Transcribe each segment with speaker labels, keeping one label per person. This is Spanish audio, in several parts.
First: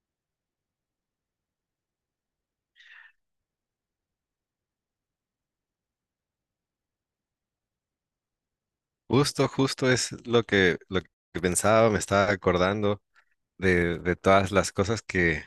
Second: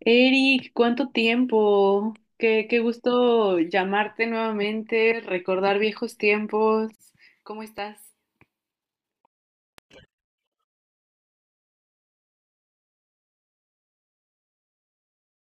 Speaker 1: Eric, ¿cuánto tiempo? Qué gusto llamarte nuevamente, recordar viejos tiempos. ¿Cómo estás?
Speaker 2: Justo es lo que pensaba, me estaba acordando de todas las cosas que,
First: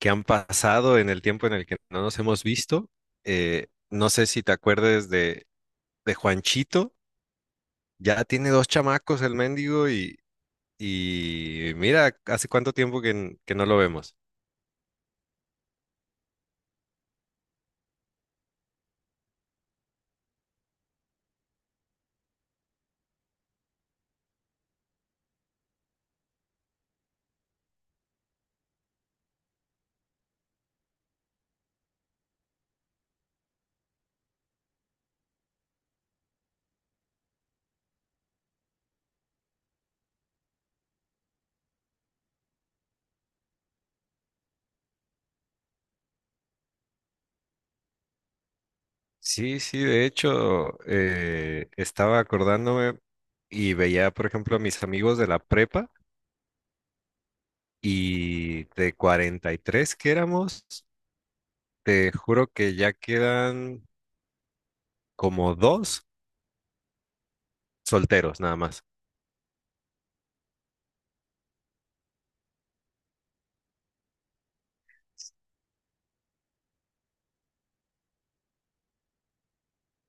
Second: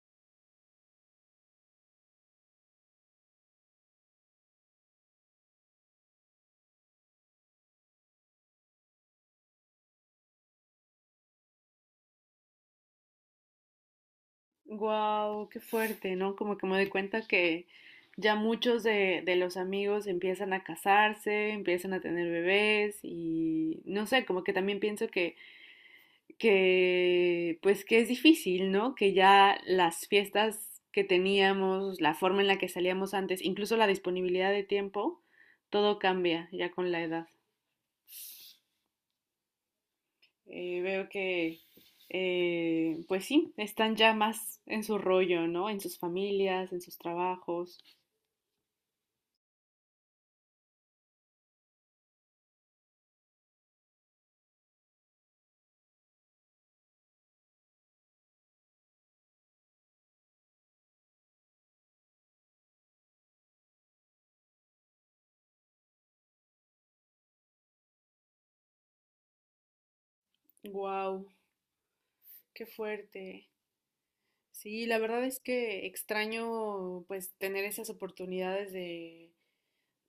Speaker 2: que han pasado en el tiempo en el que no nos hemos visto. No sé si te acuerdes de Juanchito, ya tiene dos chamacos el mendigo y mira, hace cuánto tiempo que no lo vemos.
Speaker 1: Wow, qué fuerte, ¿no? Como que me doy cuenta que ya muchos de los amigos empiezan a casarse, empiezan a tener bebés y no sé, como que también pienso que pues que es difícil, ¿no? Que ya las fiestas que teníamos, la forma en la que salíamos antes, incluso la disponibilidad de tiempo, todo cambia ya con la edad. Veo que pues sí, están ya más en su rollo, ¿no? En sus familias, en sus trabajos.
Speaker 2: Sí, sí, de hecho, estaba acordándome y veía, por ejemplo, a mis amigos de la prepa y de 43 que éramos. Te juro que ya quedan como dos solteros nada más.
Speaker 1: Wow, qué fuerte. Sí, la verdad es que extraño pues tener esas oportunidades de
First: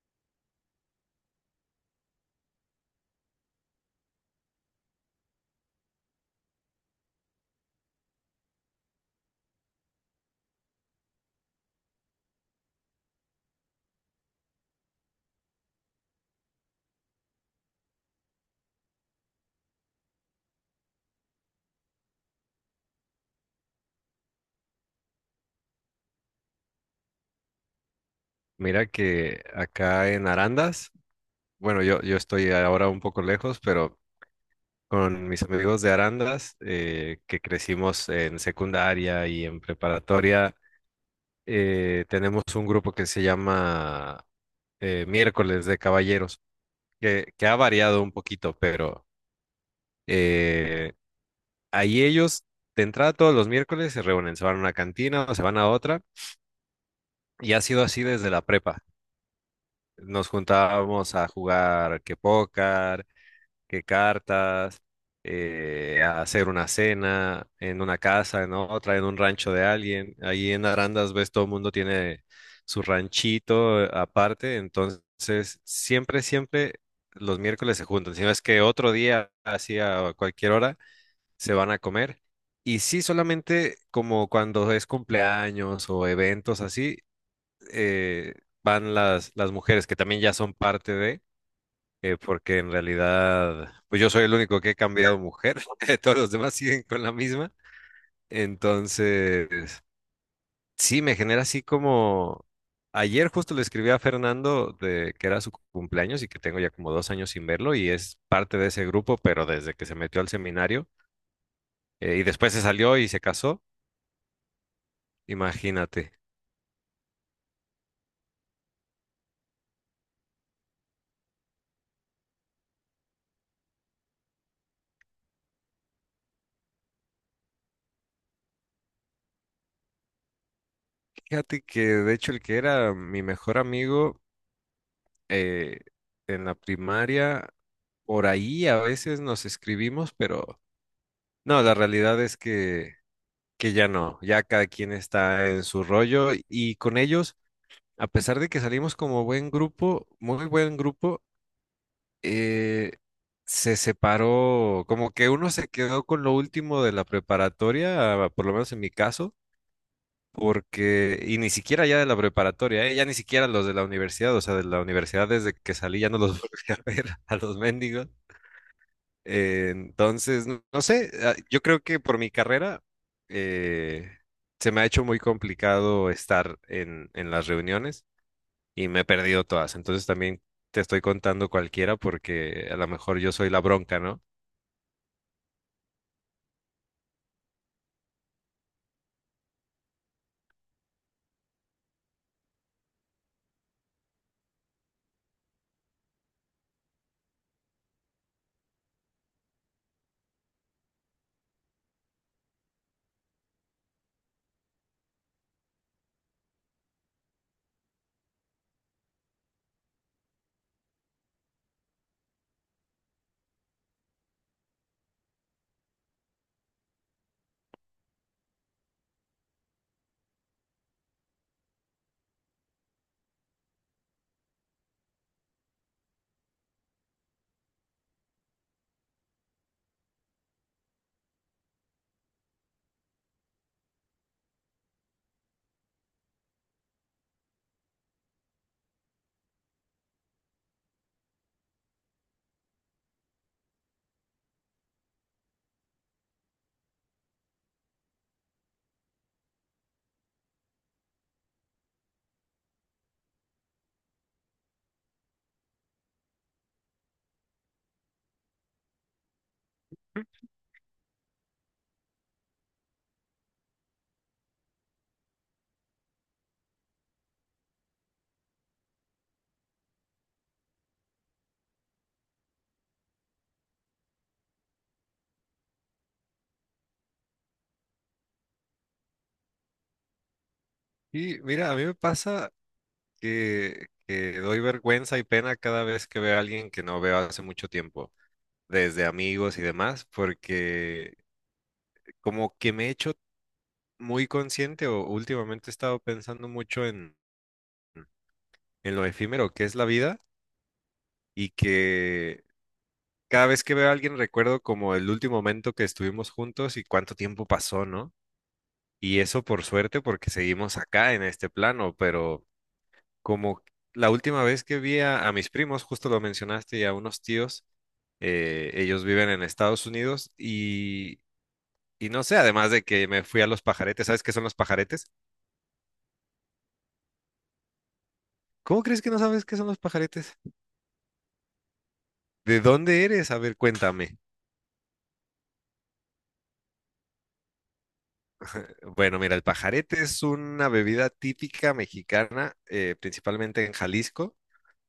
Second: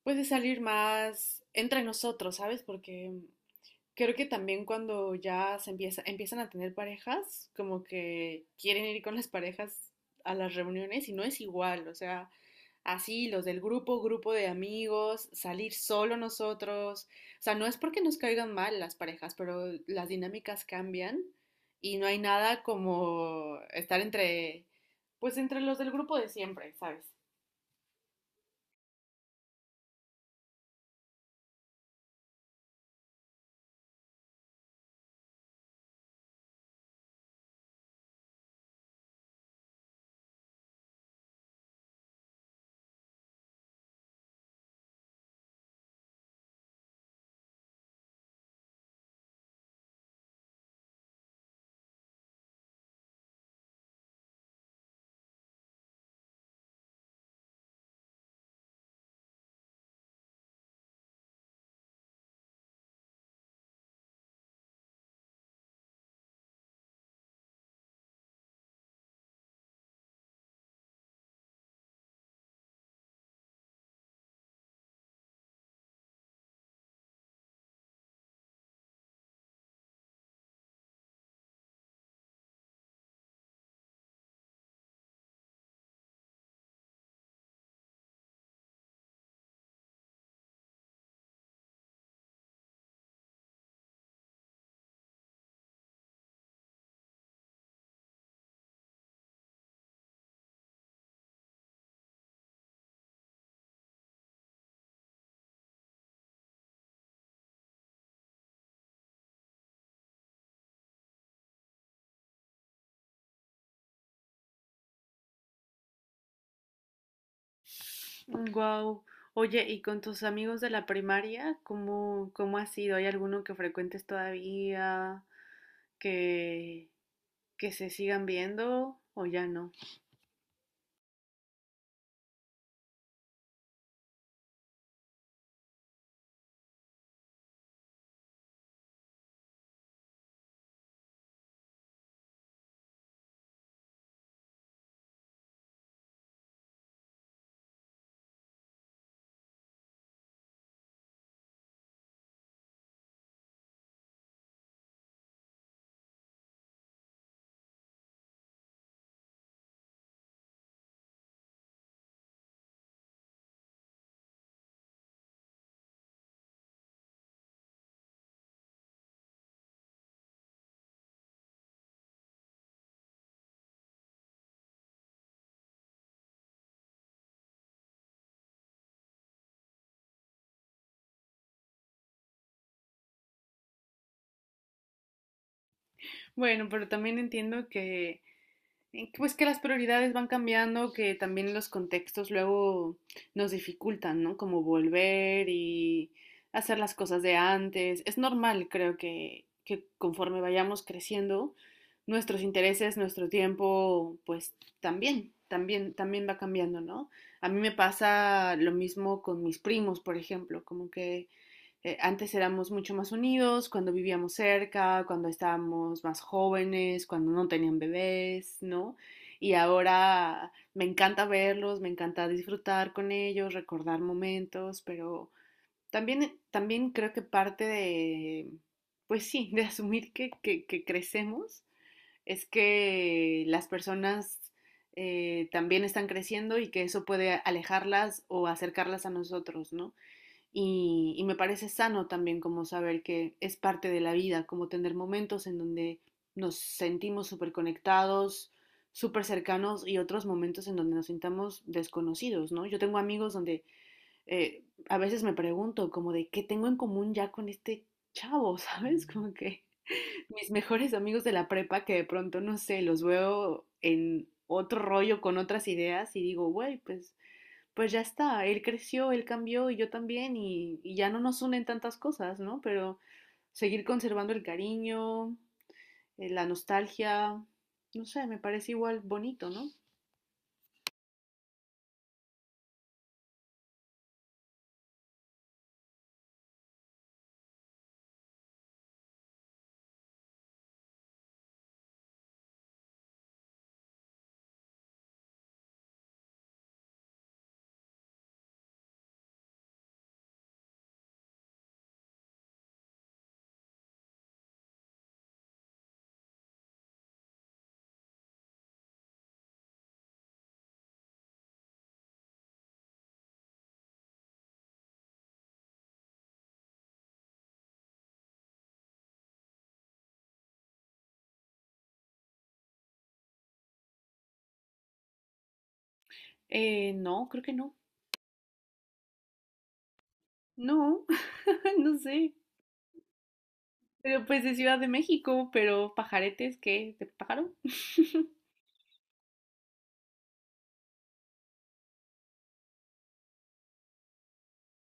Speaker 1: pues de salir más entre nosotros, ¿sabes? Porque creo que también cuando ya se empieza, empiezan a tener parejas, como que quieren ir con las parejas a las reuniones y no es igual, o sea, así los del grupo, grupo de amigos, salir solo nosotros, o sea, no es porque nos caigan mal las parejas, pero las dinámicas cambian y no hay nada como estar entre, pues entre los del grupo de siempre, ¿sabes?
Speaker 2: Mira que acá en Arandas, bueno, yo estoy ahora un poco lejos, pero con mis amigos de Arandas, que crecimos en secundaria y en preparatoria, tenemos un grupo que se llama Miércoles de Caballeros, que ha variado un poquito, pero eh, ahí ellos de entrada todos los miércoles se reúnen, se van a una cantina o se van a otra. Y ha sido así desde la prepa. Nos juntábamos a jugar que póker, que cartas, a hacer una cena en una casa, en otra, en un rancho de alguien. Ahí en Arandas, ves, todo el mundo tiene su ranchito aparte. Entonces, siempre, siempre los miércoles se juntan. Si no es que otro día, así a cualquier hora, se van a comer. Y sí, solamente como cuando es cumpleaños o eventos así eh, van las mujeres, que también ya son parte de, porque en realidad, pues yo soy el único que he cambiado mujer, todos los demás siguen con la misma. Entonces, sí, me genera así como... Ayer justo le escribí a Fernando de que era su cumpleaños y que tengo ya como 2 años sin verlo y es parte de ese grupo, pero desde que se metió al seminario y después se salió y se casó, imagínate.
Speaker 1: Wow. Oye, ¿y con tus amigos de la primaria, cómo ha sido? ¿Hay alguno que frecuentes todavía, que, que se sigan viendo o ya no?
Speaker 2: Fíjate que de hecho el que era mi mejor amigo eh, en la primaria, por ahí a veces nos escribimos, pero no, la realidad es que ya no, ya cada quien está en su rollo y con ellos, a pesar de que salimos como buen grupo, muy buen grupo, eh, se separó, como que uno se quedó con lo último de la preparatoria, por lo menos en mi caso. Porque, y ni siquiera ya de la preparatoria, ¿eh? Ya ni siquiera los de la universidad, o sea, de la universidad desde que salí ya no los volví a ver a los mendigos. Entonces, no, no sé, ah, yo creo que por mi carrera eh, se me ha hecho muy complicado estar en las reuniones y me he perdido todas. Entonces también te estoy contando cualquiera porque a lo mejor yo soy la bronca, ¿no?
Speaker 1: Bueno, pero también entiendo que pues que las prioridades van cambiando, que también los contextos luego nos dificultan, ¿no? Como volver y hacer las cosas de antes. Es normal, creo que conforme vayamos creciendo, nuestros intereses, nuestro tiempo, pues también va cambiando, ¿no? A mí me pasa lo mismo con mis primos, por ejemplo, como que antes éramos mucho más unidos cuando vivíamos cerca, cuando estábamos más jóvenes, cuando no tenían bebés, ¿no? Y ahora me encanta verlos, me encanta disfrutar con ellos, recordar momentos, pero también creo que parte de, pues sí, de asumir que crecemos es que las personas también están creciendo y que eso puede alejarlas o acercarlas a nosotros, ¿no? Y me parece sano también como saber que es parte de la vida, como tener momentos en donde nos sentimos súper conectados, súper cercanos y otros momentos en donde nos sintamos desconocidos, ¿no? Yo tengo amigos donde a veces me pregunto como de qué tengo en común ya con este chavo, ¿sabes? Como que mis mejores amigos de la prepa que de pronto, no sé, los veo en otro rollo con otras ideas y digo, güey, pues ya está, él creció, él cambió y yo también y ya no nos unen tantas cosas, ¿no? Pero seguir conservando el cariño, la nostalgia, no sé, me parece igual bonito, ¿no?
Speaker 2: Y mira, a mí me pasa que doy vergüenza y pena cada vez que veo a alguien que no veo hace mucho tiempo, desde amigos y demás, porque como que me he hecho muy consciente o últimamente he estado pensando mucho en lo efímero que es la vida y que cada vez que veo a alguien recuerdo como el último momento que estuvimos juntos y cuánto tiempo pasó, ¿no? Y eso por suerte porque seguimos acá en este plano, pero como la última vez que vi a mis primos, justo lo mencionaste, y a unos tíos, ellos viven en Estados Unidos y... Y no sé, además de que me fui a los pajaretes, ¿sabes qué son los pajaretes?
Speaker 1: No, creo que no.
Speaker 2: ¿Cómo crees que no sabes qué son los pajaretes?
Speaker 1: No, no sé.
Speaker 2: ¿De dónde eres? A ver, cuéntame.
Speaker 1: Pero pues de Ciudad de México, pero pajaretes, ¿qué? ¿De pájaro?
Speaker 2: Bueno, mira, el pajarete es una bebida típica mexicana, principalmente en Jalisco.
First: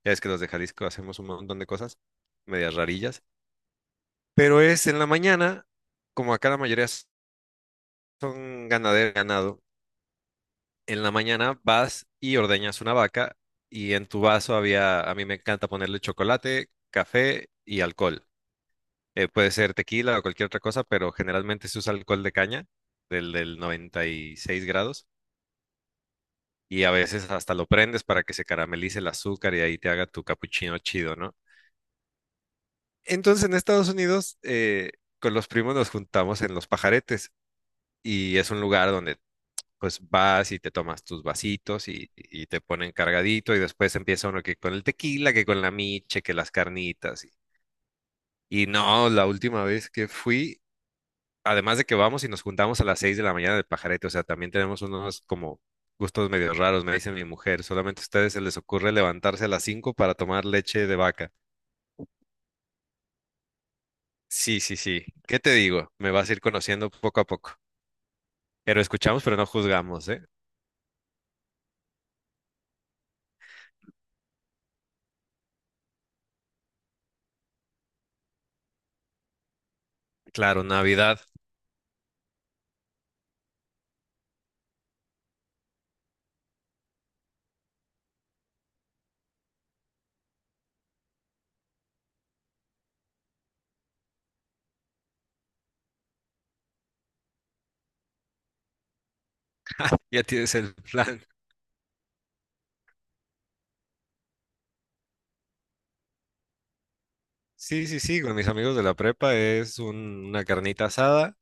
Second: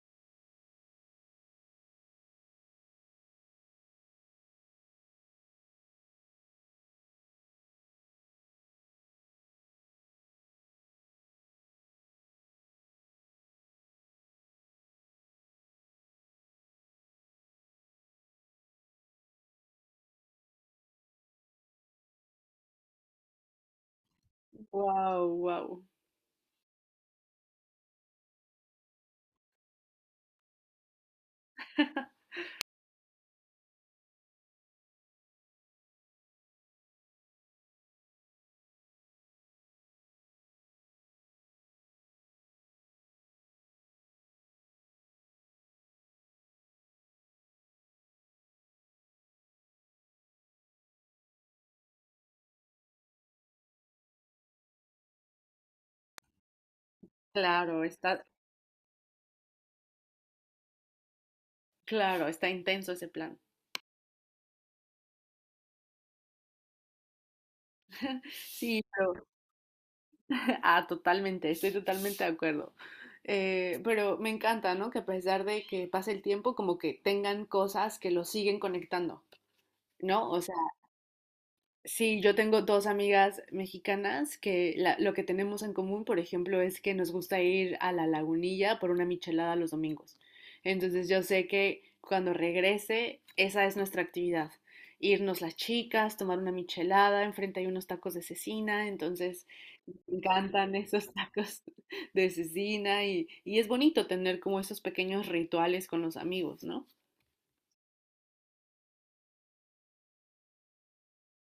Speaker 2: Ya es que los de Jalisco hacemos un montón de cosas, medias rarillas. Pero es en la mañana, como acá la mayoría son ganadero ganado, en la mañana vas y ordeñas una vaca y en tu vaso había, a mí me encanta ponerle chocolate, café y alcohol. Puede ser tequila o cualquier otra cosa, pero generalmente se usa alcohol de caña, del 96 grados,
Speaker 1: Wow, wow.
Speaker 2: y a veces hasta lo prendes para que se caramelice el azúcar y ahí te haga tu capuchino chido, ¿no? Entonces en Estados Unidos, con los primos nos juntamos en Los Pajaretes y es un lugar donde pues vas y te tomas tus vasitos y te ponen cargadito y después empieza uno que con el tequila, que con la miche, que las carnitas. Y no, la última vez que fui además de que vamos y nos juntamos a las 6 de la mañana del pajarete, o sea, también tenemos unos como gustos medio raros, me dice mi mujer,
Speaker 1: Claro,
Speaker 2: solamente a ustedes se les ocurre levantarse a las 5 para tomar leche de vaca.
Speaker 1: claro, está intenso ese plan.
Speaker 2: Sí, sí, sí. ¿Qué te digo? Me vas a ir conociendo poco a poco. Pero
Speaker 1: Sí,
Speaker 2: escuchamos,
Speaker 1: pero
Speaker 2: pero no juzgamos, ¿eh?
Speaker 1: ah, totalmente, estoy totalmente de acuerdo. Pero me encanta, ¿no? Que a pesar de que pase el tiempo, como que tengan cosas que los siguen conectando, ¿no? O sea,
Speaker 2: Claro, Navidad.
Speaker 1: sí, yo tengo dos amigas mexicanas que la- lo que tenemos en común, por ejemplo, es que nos gusta ir a la lagunilla por una michelada los domingos. Entonces yo sé que cuando regrese, esa es nuestra actividad. Irnos las chicas, tomar una michelada, enfrente hay unos tacos de cecina, entonces... me
Speaker 2: Ya tienes el
Speaker 1: encantan esos
Speaker 2: plan.
Speaker 1: tacos de cecina y es bonito tener como esos pequeños rituales con los amigos, ¿no?
Speaker 2: Sí, sí, sí, con mis amigos de la prepa es una carnita asada,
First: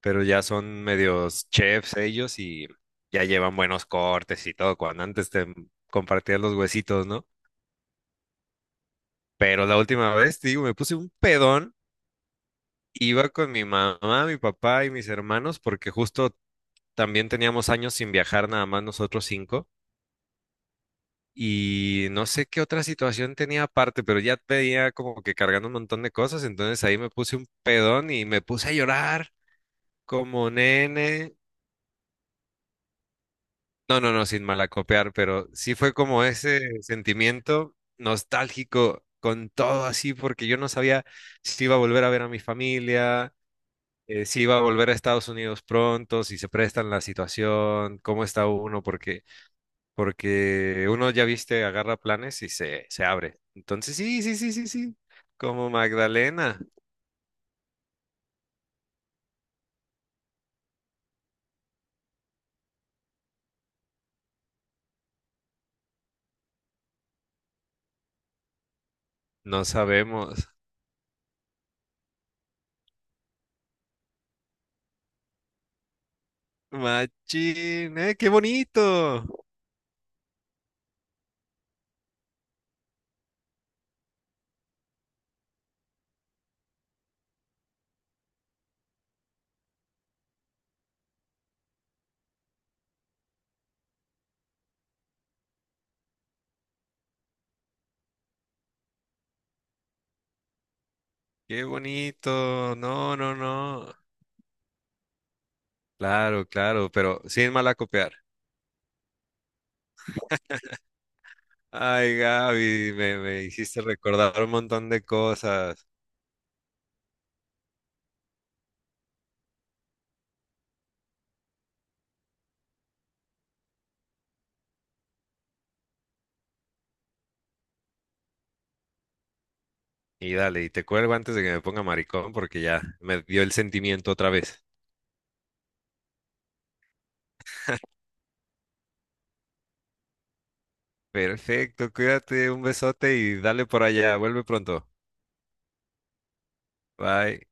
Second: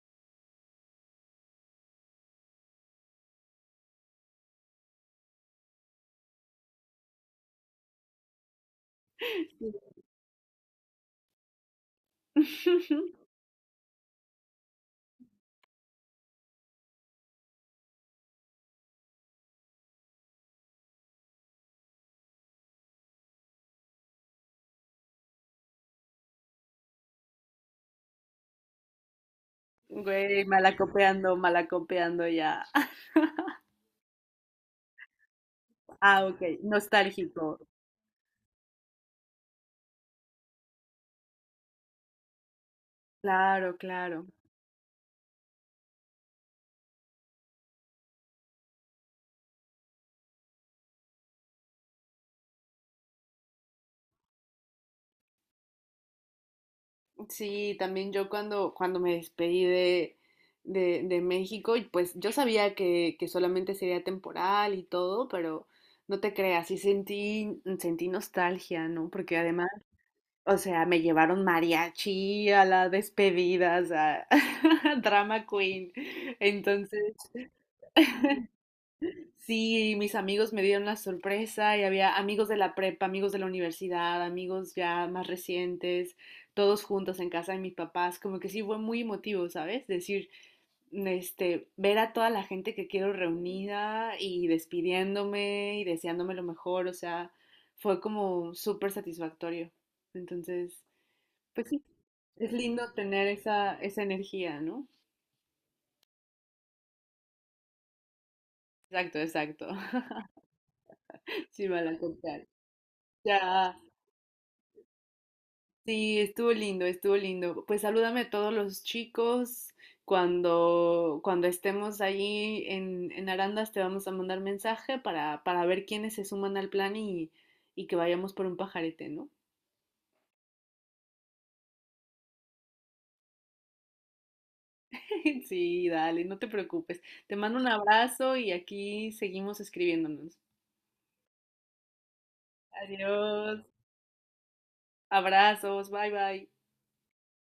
Speaker 2: pero ya son medios chefs ellos y ya llevan buenos cortes y todo, cuando antes te compartían los huesitos, ¿no? Pero
Speaker 1: Sí.
Speaker 2: la última vez, te digo, me puse un pedón, iba con mi mamá, mi papá y mis hermanos, porque justo también teníamos años sin viajar, nada más nosotros cinco. Y no sé qué otra situación tenía aparte, pero ya tenía como que cargando un montón de cosas, entonces ahí me puse un pedón y me puse a llorar
Speaker 1: Güey,
Speaker 2: como nene.
Speaker 1: malacopeando, malacopeando ya.
Speaker 2: No, no, no, sin malacopear, pero sí fue como
Speaker 1: Ah, ok,
Speaker 2: ese
Speaker 1: nostálgico.
Speaker 2: sentimiento nostálgico con todo así, porque yo no sabía si iba a volver a ver a mi familia,
Speaker 1: Claro, claro.
Speaker 2: si va a volver a Estados Unidos pronto, si se prestan la situación, cómo está uno, porque, porque uno ya viste, agarra planes y se abre. Entonces, sí, sí, sí, sí, sí. Como Magdalena,
Speaker 1: Sí, también yo cuando me despedí de México, y pues yo sabía que solamente sería temporal y todo, pero no te creas, sentí nostalgia, ¿no? Porque
Speaker 2: no
Speaker 1: además
Speaker 2: sabemos.
Speaker 1: o sea, me llevaron mariachi a la despedida, o sea, drama queen. Entonces,
Speaker 2: Machín, qué bonito,
Speaker 1: sí, mis amigos me dieron la sorpresa y había amigos de la prepa, amigos de la universidad, amigos ya más recientes, todos juntos en casa de mis papás. Como que sí fue muy emotivo, ¿sabes? Decir, este, ver a toda la gente que quiero reunida y despidiéndome y deseándome lo mejor, o sea, fue como súper satisfactorio. Entonces...
Speaker 2: qué
Speaker 1: pues sí, es
Speaker 2: bonito.
Speaker 1: lindo
Speaker 2: No,
Speaker 1: tener
Speaker 2: no,
Speaker 1: esa,
Speaker 2: no.
Speaker 1: esa energía, ¿no?
Speaker 2: Claro, claro, pero sin malacopear.
Speaker 1: Exacto, exacto. Sí, van a
Speaker 2: Ay,
Speaker 1: contar.
Speaker 2: Gaby, me
Speaker 1: Ya,
Speaker 2: hiciste recordar un montón de cosas.
Speaker 1: sí, estuvo lindo, estuvo lindo. Pues salúdame a todos los chicos. Cuando estemos allí en Arandas te vamos a mandar mensaje para ver quiénes se suman al plan y que vayamos por un pajarete, ¿no?
Speaker 2: Y dale, y te cuelgo antes de que me ponga maricón porque ya me dio el sentimiento otra vez.
Speaker 1: Sí, dale, no te preocupes. Te mando un abrazo y aquí seguimos escribiéndonos.
Speaker 2: Perfecto, cuídate, un besote y
Speaker 1: Adiós,
Speaker 2: dale por allá, vuelve pronto.
Speaker 1: abrazos, bye bye.
Speaker 2: Bye.